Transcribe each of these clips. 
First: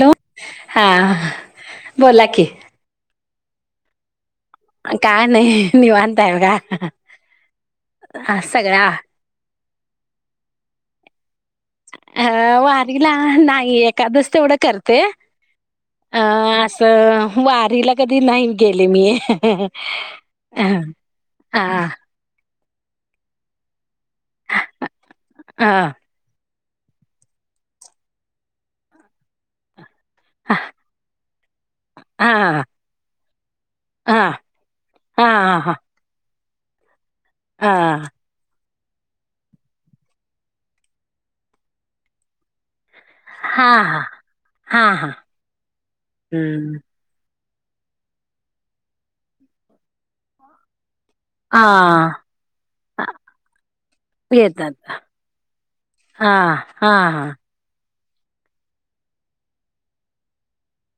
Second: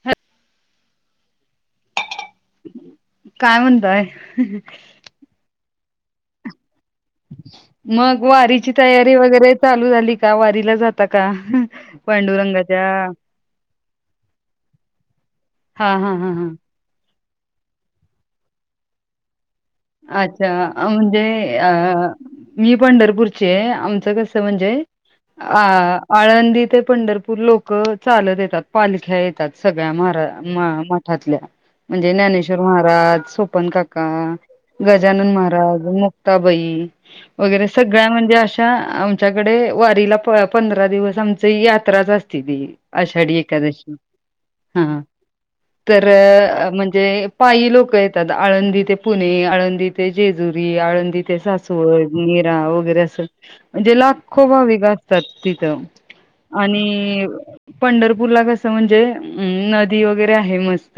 Hello! हा बोला की. काय म्हणताय? काय नाही निवांत हाय बघा. मग वारीची सगळ्या तयारी वगैरे चालू झाली, का वारीला जाता का? अ पांडुरंगाच्या वारीला नाही एकादस तेवढं करते हा हा अ हा हा. असं वारीला कधी नाही गेले मी. अच्छा! हा म्हणजे अ हा मी पंढरपूरची आहे. आमचं कस म्हणजे हा आळंदीत ते पंढरपूर लोक चालत येतात, पालक्या येतात सग सगळ्या हा महा मठातल्या म्हणजे ज्ञानेश्वर हा महाराज सोपान काका हा गजानन हा महाराज मुक्ताबाई वगैरे हा सगळ्या म्हणजे अ आमच्याकडे वारीला पंधरा दिवस आमची यात्राच असती ती. आषाढी एकादशी हा तर हम्म म्हणजे पायी लोक येतात, आळंदी ते पुणे आळंदी ते जेजुरी आळंदी तिथे हा सासवड निरा वगैरे अस म्हणजे लाखो येतात भाविक असतात तिथं. हा हा आणि हा पंढरपूरला कसं म्हणजे नदी वगैरे आहे मस्त मस्त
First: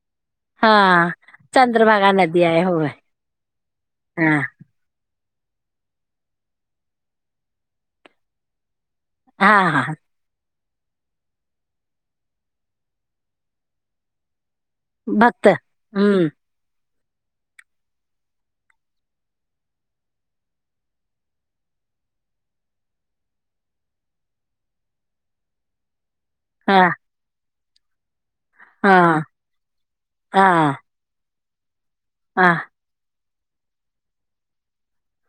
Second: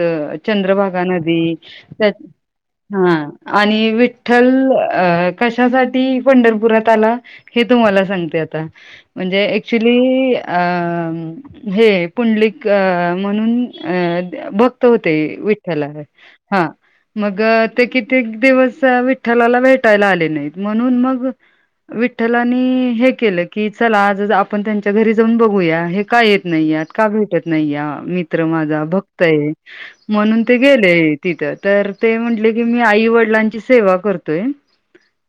चंद्रभागा हा नदी चंद्रभागा त्या नदी आहे होय हा आणि हा विठ्ठल अ कशासाठी पंढरपुरात आला, हे तुम्हाला सांगते आता. म्हणजे हा हा ऍक्च्युली अ हे पुंडलिक म्हणून भक्त होते, भक्त विठ्ठला हम्म गत ते कितीेक दिवस विठ्ठलाला भेटायला आले नाहीत, म्हणून मग विठ्ठलानी हे केलं की चला आज आपण त्यांच्या घरी जाऊन बघूया हे का येत नाही हा यात, का भेटत नाही या मी मित्र माझा भक्त हा आहे, म्हणून ते हा गेले तिथ तर ते हा म्हटले, की मी आई वडिलांची सेवा करतोय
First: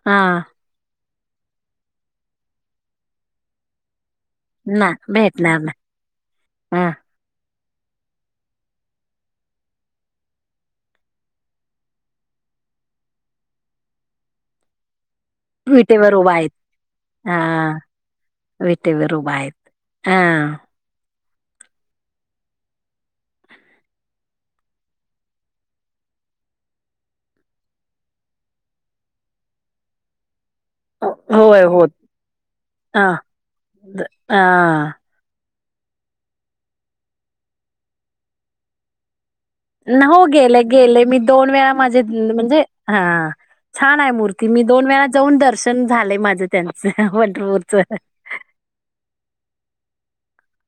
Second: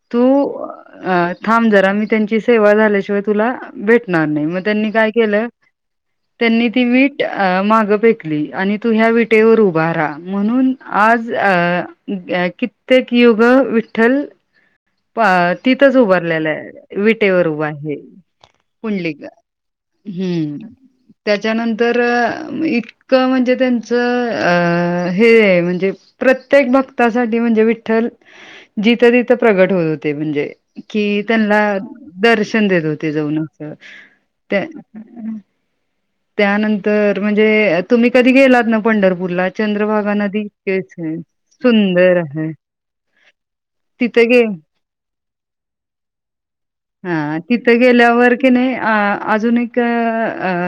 हा तू अ थांब जरा मी त्यांची सेवा झाल्याशिवाय तुला भेट णार नाही मग ना त्यांनी काय केलं भेटणार ना त्यांनी ती हा वीट अ मागं फेकली आणि तू ह्या विटेवर उभा राहा म्हणून, आज अ कित्येक युग विठ्ठल अ तिथंच विटेवर उभा उभारलेलं आहेत आहे, हा विटेवर उभा आहे विटेवर पुंडलिका उभा आहेत हा हम. त्याच्या नंतर इतकं म्हणजे त्यांच अ हे म्हणजे प्रत्येक भक्तासाठी म्हणजे, विठ्ठल जिथं तथं प्रगट होत होते म्हणजे कि त्यांना होय होत दर्शन देत ह होते जाऊन. तेम त्यानंतर म्हणजे तुम्ही कधी गेलात ना पंढरपूरला. ह चंद्रभागा हो नदी गेले गेले आहे मी दोन वेळा माझे सुंदर आहे म्हणजे हा. छान आहे तिथे गे मूर्ती मी दोन वेळा जाऊन दर्शन झाले माझं त्यांचं हा पंढरपूरच. तिथे गेल्यावर की अजून एक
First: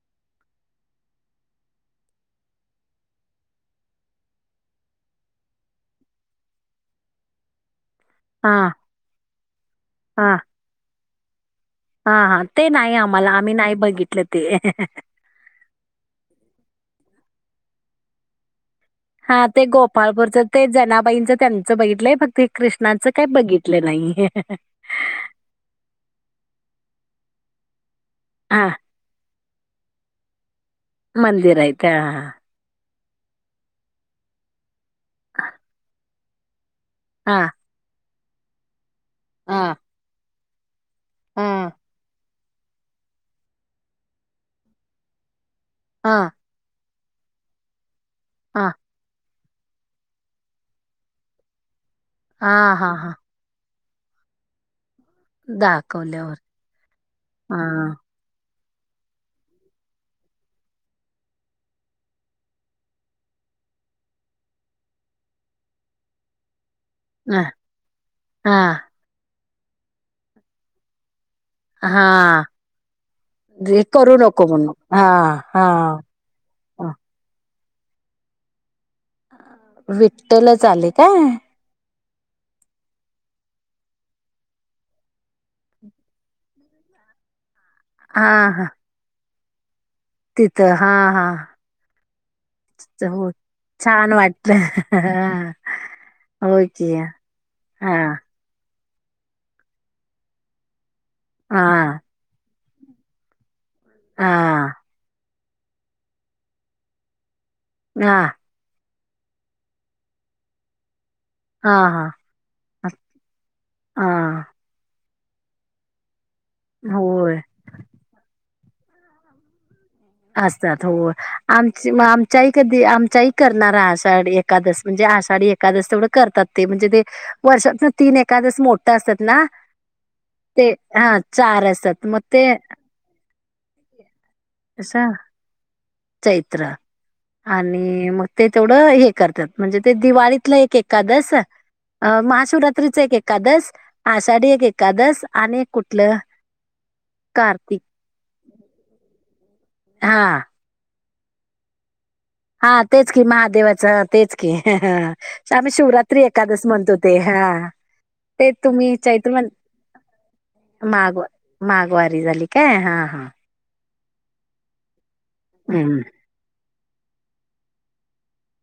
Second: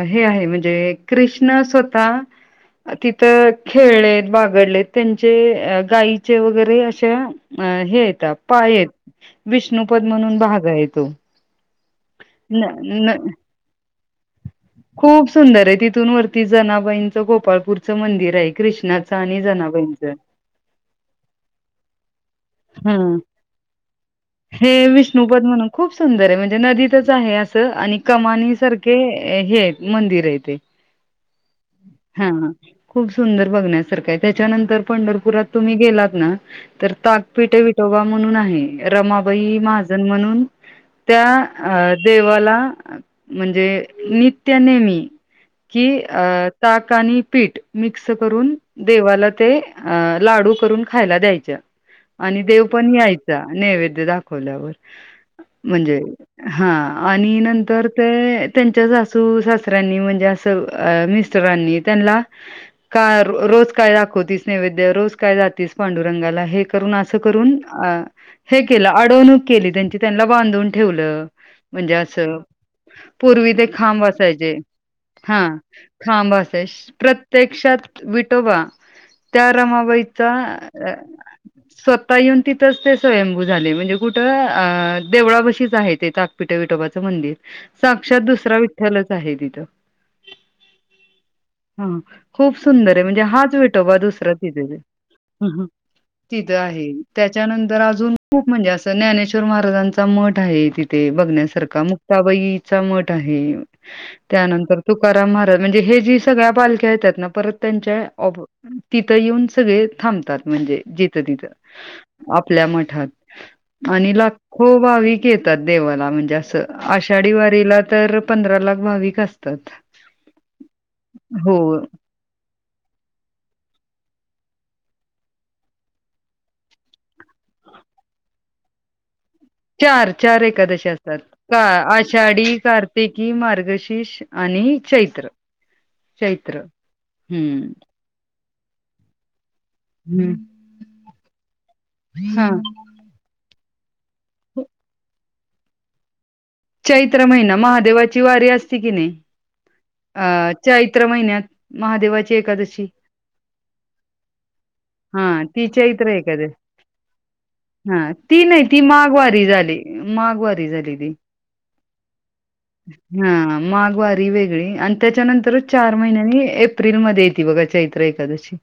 हे आहे म्हणजे कृष्ण स्वतः तिथं खेळलेत बागडलेत. त्यांचे गायीचे वगैरे अशा अ हे आहेत. हा पाय विष्णुपद हा म्हणून भागा य तो. हा हा न ते नाही न आम्हाला आम्ही नाही बघित. खूप सुंदर आहे तिथून वरती जनाबाईंचं गोपाळपूरचं मंदिर आहे. कृष्णाचं आणि हा ते जनाबाईंचं गोपाळपूरचं ते जनाबाईंचं त्यांचं बघितलंय फक् ते ह कृष्णाचं काय बघितलं. नाही हे विष्णुपद म्हणून खूप सुंदर आहे म्हणजे नदी आहे अस कमा हा सार. हे मंदिर आहे तेे मंदिर यत ह ह. खूप सुंदर बघण्यासारखं आहे त्याच्यानंतर पंढरपुरात तुम्ही गेलात ना. तर हा ताकपीटे विटोबा म्हणून आहे हा रमाबाई महाजन म्हणून त्या हा अ देवाला म्हणजे नित्य नेमी. कि हा ताक आणि पीठ मिक्स करून हा देवाला. ते लाडू करून खायला द्यायचा आणि देव हा हा पण हा यायचा नैवेद्य दावल्यावर म्हणजे दाखवल्यावर हा आणि हा नंतर ते. त्यांच्या सासू सासऱ्यांनी म्हणजे अस मिस्टरांनी त्यांना रोज काय दाखवतीस नैवेद्य रोज काय जातीस पांडुरंगाला हे. अस हा करून हे केलं हा अडवणूक केली त्यांची त्यांना बांधून ठेवलं. म्हणजे असं. हा पूर्वी ते जे खांब करू नको असायचे म्हणून हा खांबय हा. प्रत्येक विठोबा त्या रमाबाईचा विठ्ठलच आले काय ता येऊन तिथंच ते स्वयंभू झाले म्हणजे कुठं अ देवळा बशीच आहे ते तपिट विटोबाच. मंदिर साक्षात दुसरा विठ्ठ्यालच आहे तिथं. तिथ हा हा. हा खूप सुंदर आहे च- म्हणजे हो हाच विेटोबा छान दुसराच वाटलं तिथे. हा तिथं होय आहे की हा त्याच्यानंतर अजून खूप म्हणजे असं. ज्ञानेश्वर महाराजांचा मठ आहे तिथे हा बघण्यासारखा हा मुक्ताबाईचा मठ आहे. हा त्यानंतर तुकाराम महाराज म्हणजे हे जी सगळ्या पालख्या येतात ना परत. हा त्यां तिथ येऊन सगळे थांबतात म्हणजे तथ हा आपल्या मठात आणि हा लाखो भाविक. येतात देवाला म्हणजे असं आषाढी होय वारीला तर पंधरा लाख भाविक असतात. असतात हो हो आम आमच्याही कधी आमच्याही करणारा. एकादस म्हणजे आषाढी एकादस तेवढं करतात ते म्हणजे ते वर्षात तीन एकादस मोठं असतात. ना चार चार ते एकादशी हा असतात का चार असतात मग ते आषाढी कार्तिक कि मार्गशीष आणि असं चैत्र. चैत्र हम्म. आणि मग ते तेवढं हे करतात. म्हणजे ते हम्म दिवाळीतलं एक एकादस हा महाशिवरात्रीच एक एकादस. आषाढी एक एकादस आणि एक कुठलं. चैत्र महिना कार्तिक महादेवाची वारी असती की नाही हा अ चैत. महिन्यात महादेवा. हा तेच की महादेवाच तेच की हा ती आम्ही चैत्र शिवरात्री एकादशी एखकादस म्हणतो ते हा. हा ती ते नाही ती तुम्ही चैत्र माघवारी झाली माघवारी झाली ती. माग माघवारी झाली काय हा हा माघवारी वेगळी आणि त्याच्यानंतरच चार हम्म महिन्यानी एप. एप्रिल मध्ये येती बघा चैत्र एकादशी...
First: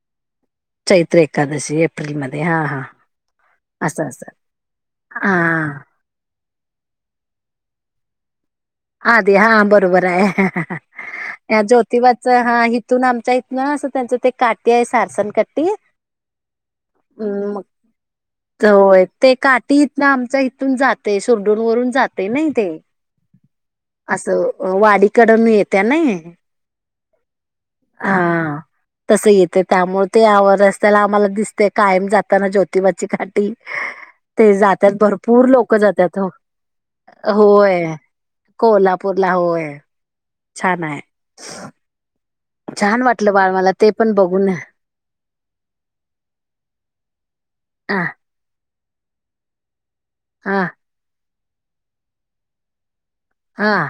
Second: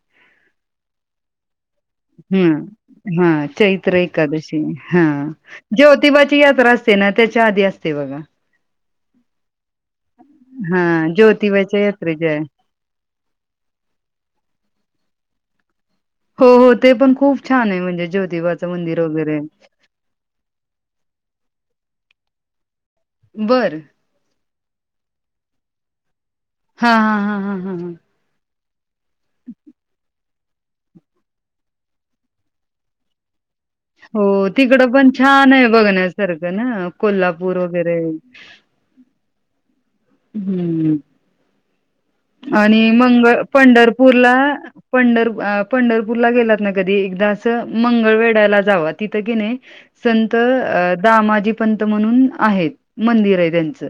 चैत्र एकादशी एप्रिल मध्ये हा हा हम्म हा चैत्र असं असं एकादशी हा..... हा ज्योतिबाची यात्रा असते ना त्याच्या आधी असते बघा... आधी हा बरोबर आहे हं.. ह.. हा ह.... या ज्योतिबाच्या ज्योतिबाच यात्रेच्या आहे हा हितुन आमच्या इथनं असं त्यांचं ते काठी आहे सासण काठी.... हो हो ते पण खूप ह्म्म.. मग छान आहे म्हणजे ज्योतिबाचं मंदिर होय ते वगैरे काठी इतनं आमच्या इथून जात.... ते सुरडून वरून जाते नाही... ते बरं... असं वाडीकडून येत्या नाही... हा हा हा हा हा हा... तस येते त्यामुळ ते आव रस्त्याला आम्हाला दिसते कायम जाताना ज्योतिबाची काठी.... ह... हो ते तिकड जातात पण भरपूर छान आहे लोक जातात हो बघण्यासारखं ना कोल्हापूर वगैरे... कोल्हापुरला होय.... छान हम्म आहे आणि छान वाटलं मंगळ बाळ मला ते पण पंढरपूरला बघून पंढर अ.. पंढरपूरला गेलात ना कधी एकदा.... असं.. हा मंगळवेढ्याला जावा... तिथं कोणाही संत हा अ दामाजी पंत म्हणून आहेत... मंदिर आहे हा त्यांच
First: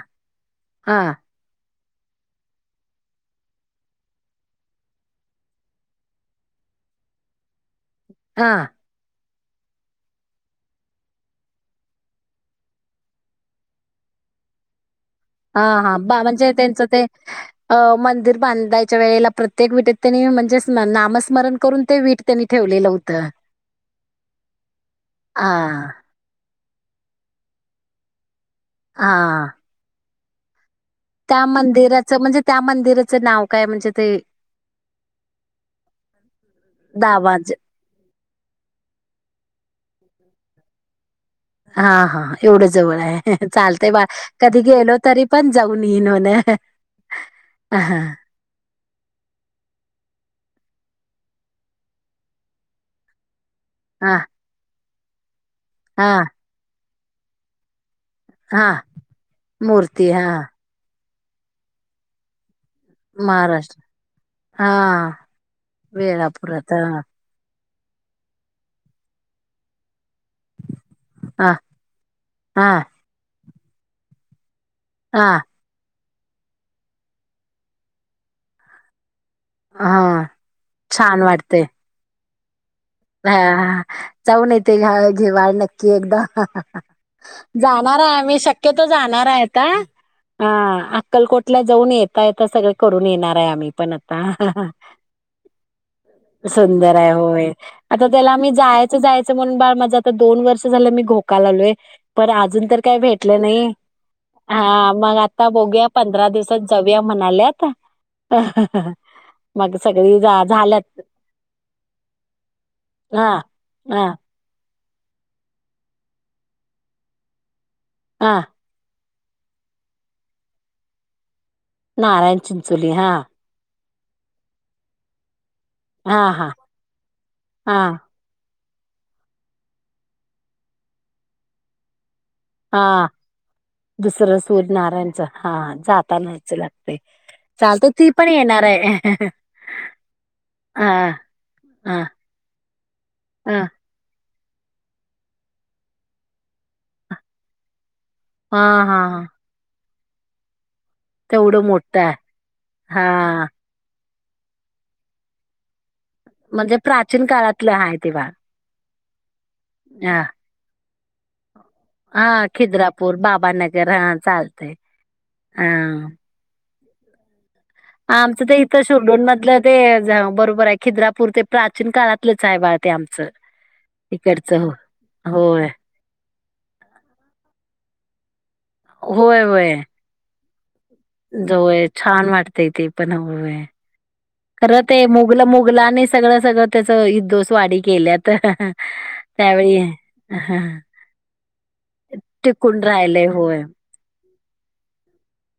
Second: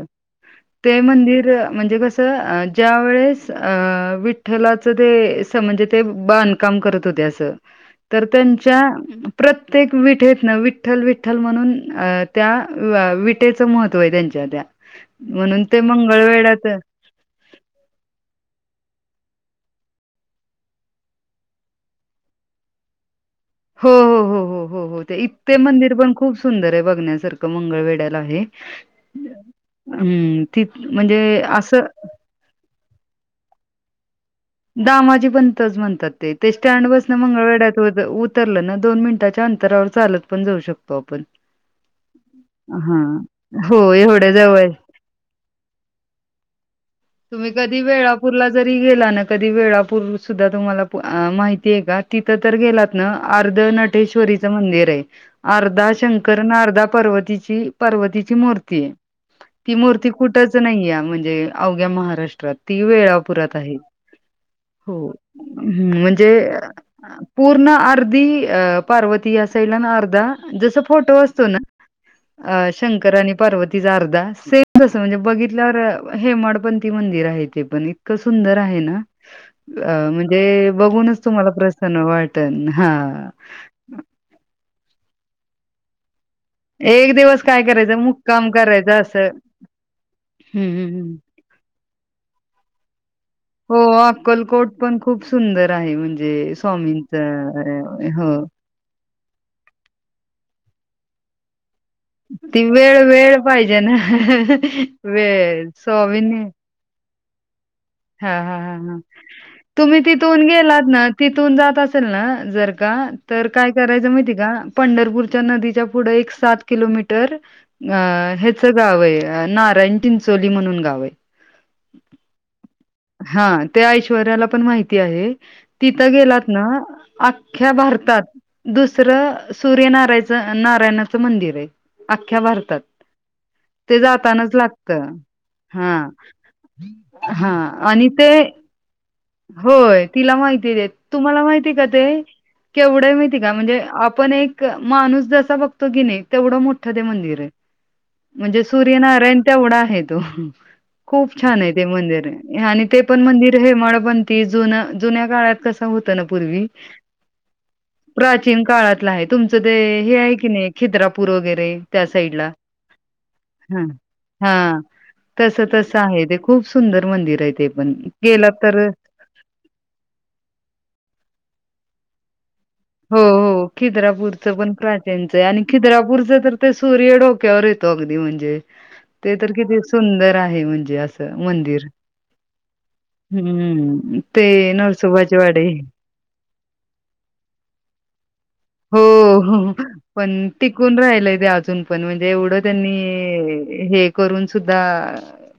ते हा मंदिर म्हणजे कस अ ज्या... स अ.. विठ्ठलाच ते सम-म्हणजे ते बांधकाम करत होते असं... तर हा त्यांच्या... प्रत्येक विठेतनं विठ्ठल विठ्ठल म्हणून अ.. त्या अ विठेचं महत्त्व आहे त्यांचे... त्या हा म्हणून ते हा बा म्हणजे मंगळवेढयात.... त्यांचं ते अ मंदिर बांधायच्या वेळेला प्रत्येक विटेत त्यांनी म्हणजे नामस्मरण करून ते वीट त्यांनी ठेवलेलं होतं... हो हो हो हो हो हो हा इथे मंदिर पण खूप... सुंदर आहे बघण्यासारखं मंगळवेेड्याला आहे. हा... हम्म ति.. त्या मंदिराचं म्हणजे त्या मंदिराचं नाव काय म्हणजे ते... दामाजी पंतच म्हणतात ते ते स्टँड पसनं दावान मंगळवेड्यात उत -उतरलं ना दोन मिनिटाच्या अंतर... तरावर चालत पण जाऊ शकतो आपण... हा हा एवढं जवळ हां. आहे हो, चालतंय बा एवढ्या कधी जवळ गेलो तरी पण जाऊन येईन होन... तुम्ही कधी वेळापूरला जरी... गेला ना कधी वेळापूर सुद्धा तुम्हाला अ.. माहितीय का तिथं तर गेलात ना... अर्ध हा नटेश्वरीचं मंदिर आहे... अर्धा हा शंकर आण अर्धा पार्वतीची.. पार्वतीची हा मूर्ती आहे ती मूर्ती कुठच नाहीय म्हणजे अवघ्या महाराष्ट्रात... ती वेळापुरात आहे... महाराष्ट्र हा हो ह्म्म म्हणजे वेळापुरात हा पूर्ण.... अर्धी अ पार्वती असेल आणि अर्ध... र्धा जस फोटो असतो हा ना अ.. हा शंकर अणि पार्वतीचा अर्धा सेम.... म तसं म्हणजे हा बघितल्यावर हेमाडपंथी मंदिर आहे ते पण इतकं सुंदर आहे ना... अ.. हा. म्हणजे छान बघूनच तुम्हाला वाटते प्रसन्न वाटल. हा हा जाऊन येते घ्या-घेवा नक्की एकदा हं.. ह.. ह.... एक दिवस काय करायचं जाणार आहे आम्ही मुक्काम शक्यतो करायचा जाणार असं. आहे आता... हा हं, हं, हं. अक्कलकोटला जाऊन येता येता सगळं करून येणार... आम्ही हो, पण आता ह.. ह.. अक्कलकोट पण खूप सुंदर आहे म्हणजे ह सुंदर आहे होय... आता स्वामींचं अ, त्याला हो. मी जायचं जायचं म्हणून बा माझं आता दोन वर्ष झालं मी घोकायला लागलोय. पण ती अजून तर काही वेळ भेटले वेळ नाही पाहिजे ना. हा मग आता वेळ बघूया पंधरा दिवसात जाऊया.... म्हणाले आता... हा हा ह ह तुम्ही सगळी तिथून जा गेलात झाल्यात ना, तिथून जात असेल ना जर का हा तर काय हा करायचं, माहिती आहे का? पंढरपूरच्या नदीच्या पुढं एक सात किलोमीटर अ हा ह्याच गाव आहे. नारायण चिंचोली म्हणून गाव आहे. नारायण चिंचोली हा. त्या ऐश्वर्याला पण माहिती आहे तिथं हा गेलात हा ना, अख्ख्या हा भारतात दुसरं सूर्यनारायच नारायणाचं मंदिर आहे. अख्ख्या भारतात. हा ते दुसरं जातानाच सूर्य लागत नारायणच हा. जातानाच लागतय. हा चालत आणि ती ते पण येणार आहे. होय तिला माहिती द हा तुम्हाला माहिती का? हा ते केवढं माहिती का हा म्हणजे आपण एक माणूस जसा बघतो की नाही, तेवढं मोठं ते मंदिर आहे. हा म्हणजे हा सूर्यनारायण तेवढा आहे तो. खूप छान! तेवढं आहे ते मोठं मंदिर आणि ते पण हा मंदिर हेमांड पंती जुन जुन्या काळात कस होत ना पूर्वी म्हणजे प्राचीन काळातलं आहे ते बाळ प्राचीन काळात तुमचं ते हे हा आहे की नाही खिद्रापूर वगैरे. त्या साईड हा ला खिद्रापूर ह बाबानगर हा चालतंय तस तस हा आहे ते खूप सुंदर मंदिर आहे ते. पण. आमचं तर गेलात इथं शिर्डून मध्ये लं ते बरोबर आहे खिद्रापूर ते प्राचीन काळातलेच आहे, बाज हो हो खिद्रापूरचं पण प्राचीनचं आहे, आणि होय खिद्रापूरचं तर सूर्य डोक्यावर येतो, अगदी म्हणजे ते तर किती सुंदर आहे म्हणजे असं ज होय मंदिर. छान! वाटतयं, ते पण होय हम्म. ते खर ते नरसोबाची मुगल वाडी. मुगला आणि सगळं सगळं त्याच इदोस वाडी केल्यात हो, हो. त्यावेळी पण हा, टिकून राहिलय ते अजून पण म्हणजे एवढं टिकून त्यांनी राहिलंय होय हे करून सुद्धा.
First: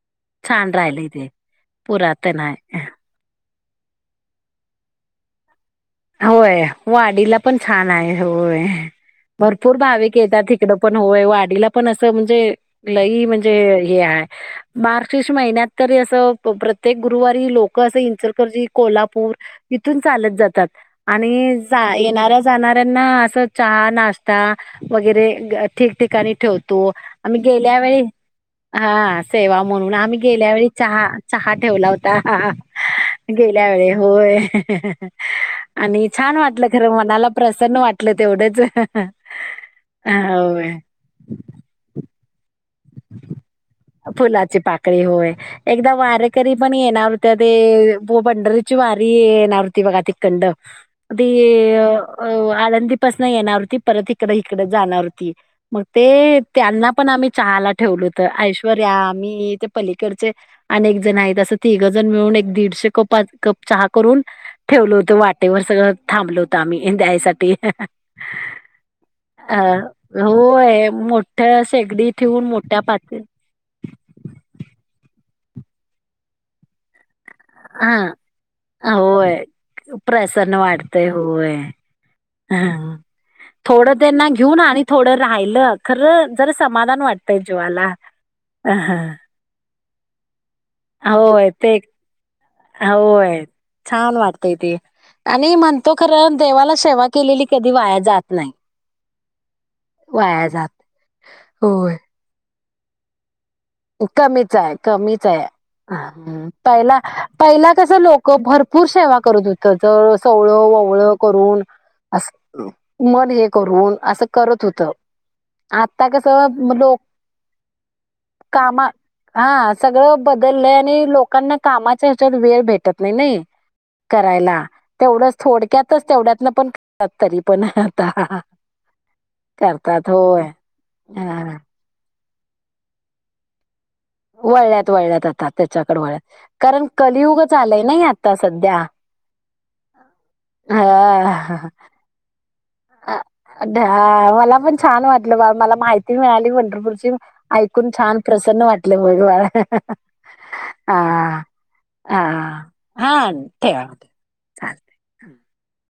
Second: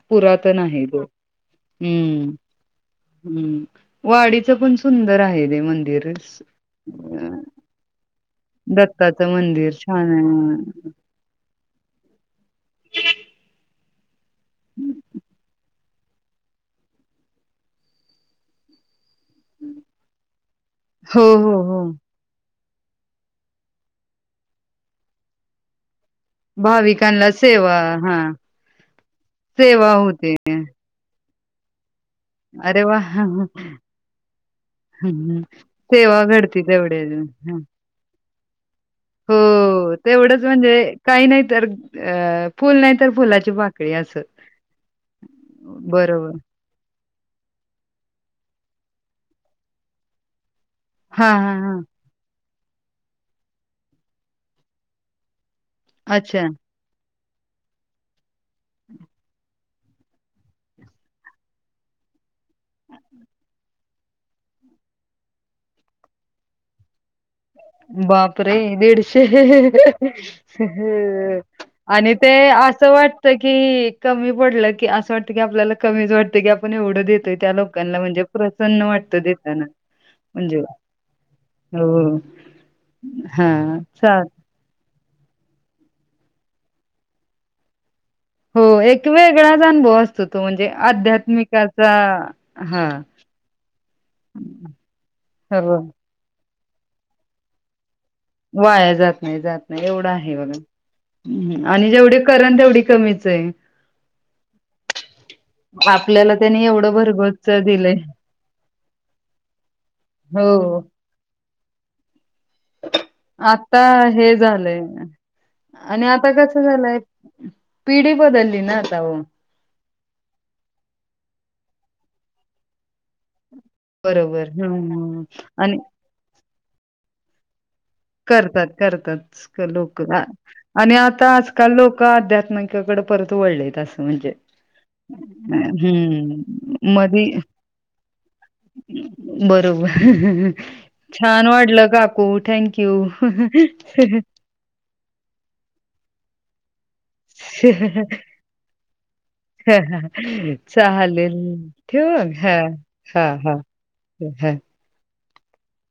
पुरातन छान आहे ज राहिलंय ते हम पुरातन आहे हम. वाडीच पण सुंदर आहे ते मंदिर. स- होय, वाडीला अं, पण छान! आहे होय. दत्ताचं मंदिर भरपूर छान भाविक येतात आहे तिकडं पण, होय वाडीला पण असं म्हणजे लई म्हणजे या मार्गशिष महिन्यात तरी असं प्रत्येक गुरुवारी लोक असं इचलकरंजी, कोल्हापूर इथून चालत जातात. हो हो आणि हो जा येणाऱ्याची जाणाऱ्यांना अस चहा, नाश्ता वगैरे ठी ठिकाणी ठेवतो, भाविकांना आम्ही सेवा गेल्या वेळी हा हा सेवा म्हणून, आम्ही गेल्या वेळी चहा चहा ठेवला होता. अरे वा गेल्या वेळी होय. हम्म. आणि सेवा छान घडती वाटलं खरं तेवढे मनाला प्रसन्न वाटलं तेवढंच. हो तेवढंच म्हणजे होय काही नाही तर अ फुल नाही तर फुलाची पाकळी. असं फुलाची पाकळी होय एकदा बरोबर वारेकरी पण येणार होते ते पंढरीत. पंढरीची वारी येणार होती तिकडं हा हा हा ती. आळंदीपासून येणार होती परत इकड इकडं जाणार होती मग ते अच्छा त्यांना पण आम्ही. चहाला ठेवलं होत ऐश्वर्या, मी, ते. पलीकडचे अनेक जण आहेत अस तिघजण मिळून एक दीडशे कप चहा करून. ठेवलं होतं वाटेवर सगळ थांबल होत आम्ही द्यायसाठी. बापरे दीडशे अ होय मोठ्या शेगडी आणि ते. ठेवून मोठ्या असं पाती वाटतं की कमी पडलं, की असं वाटतं की आपल्याला कमीच वाटते की आपण एवढं देत. त्या हा लोकांना म्हणजे प्रसन्न वाटतं होय देताना. प्रसन्न म्हणजे वाढतेय होय. हो हा हां थोडं चाल त्यांना घेऊन आणि थोडं राहिलं खरं जर समाधान वाटतय जीवाला, हो एक अहं. वेगळाच अनुभव असो, होय ते हां होय छान वाटतय ते आणि हो म्हणतो खरं देवाला सेवा केलेली कधी वाया जात नाही. वाया जात नाही जात नाही एवढं आहे वाया जात बघा आणि होय जेवढे करण तेवढी कमीच आय, कमीच आहे [unintelligible] कमीच आहे आपल्याला त्यानी [unintelligible] एवढं पहिला भरगोसच पहिला कस दिलंय लोक भरपूर सेवा करत होत ज हो सळ [unintelligible] पवळ करून, अस मन हे आता करून असं हे करत होत झालंय आणि आता कसं कस लोक झालंय पिढी बदलली ना कामा आता हो हा सगळं बदलय आणि लोकांना कामा च्यात वेळ भेटत नाही नाही बरोबर करायला हं हं. तेवढंच आणि थोडक्यातच तेवढ्यात पण तत् तरी पण, करतात करतात लोक करतात होय आणि आता हा. आजकाल लोक अध्या किवाकडे [unintelligible] परत वळलीत अस, म्हणजे वळल्यात वळल्यात आता त्याच्याकडे वळल्यात हम् कारण मधी कलियुगच आलंय नाही आता सध्या बरोबर छान हा. वाढलं काकू थँक यू. अ ा [unintelligible] मला पण छान वाटलं बा मला माहिती मिळाली पंढरपूरची ऐकून छान प्रसन्न वाटल, ह चालेल हा ठेव हा हा हा ह् हम् [unintelligible] चालतंय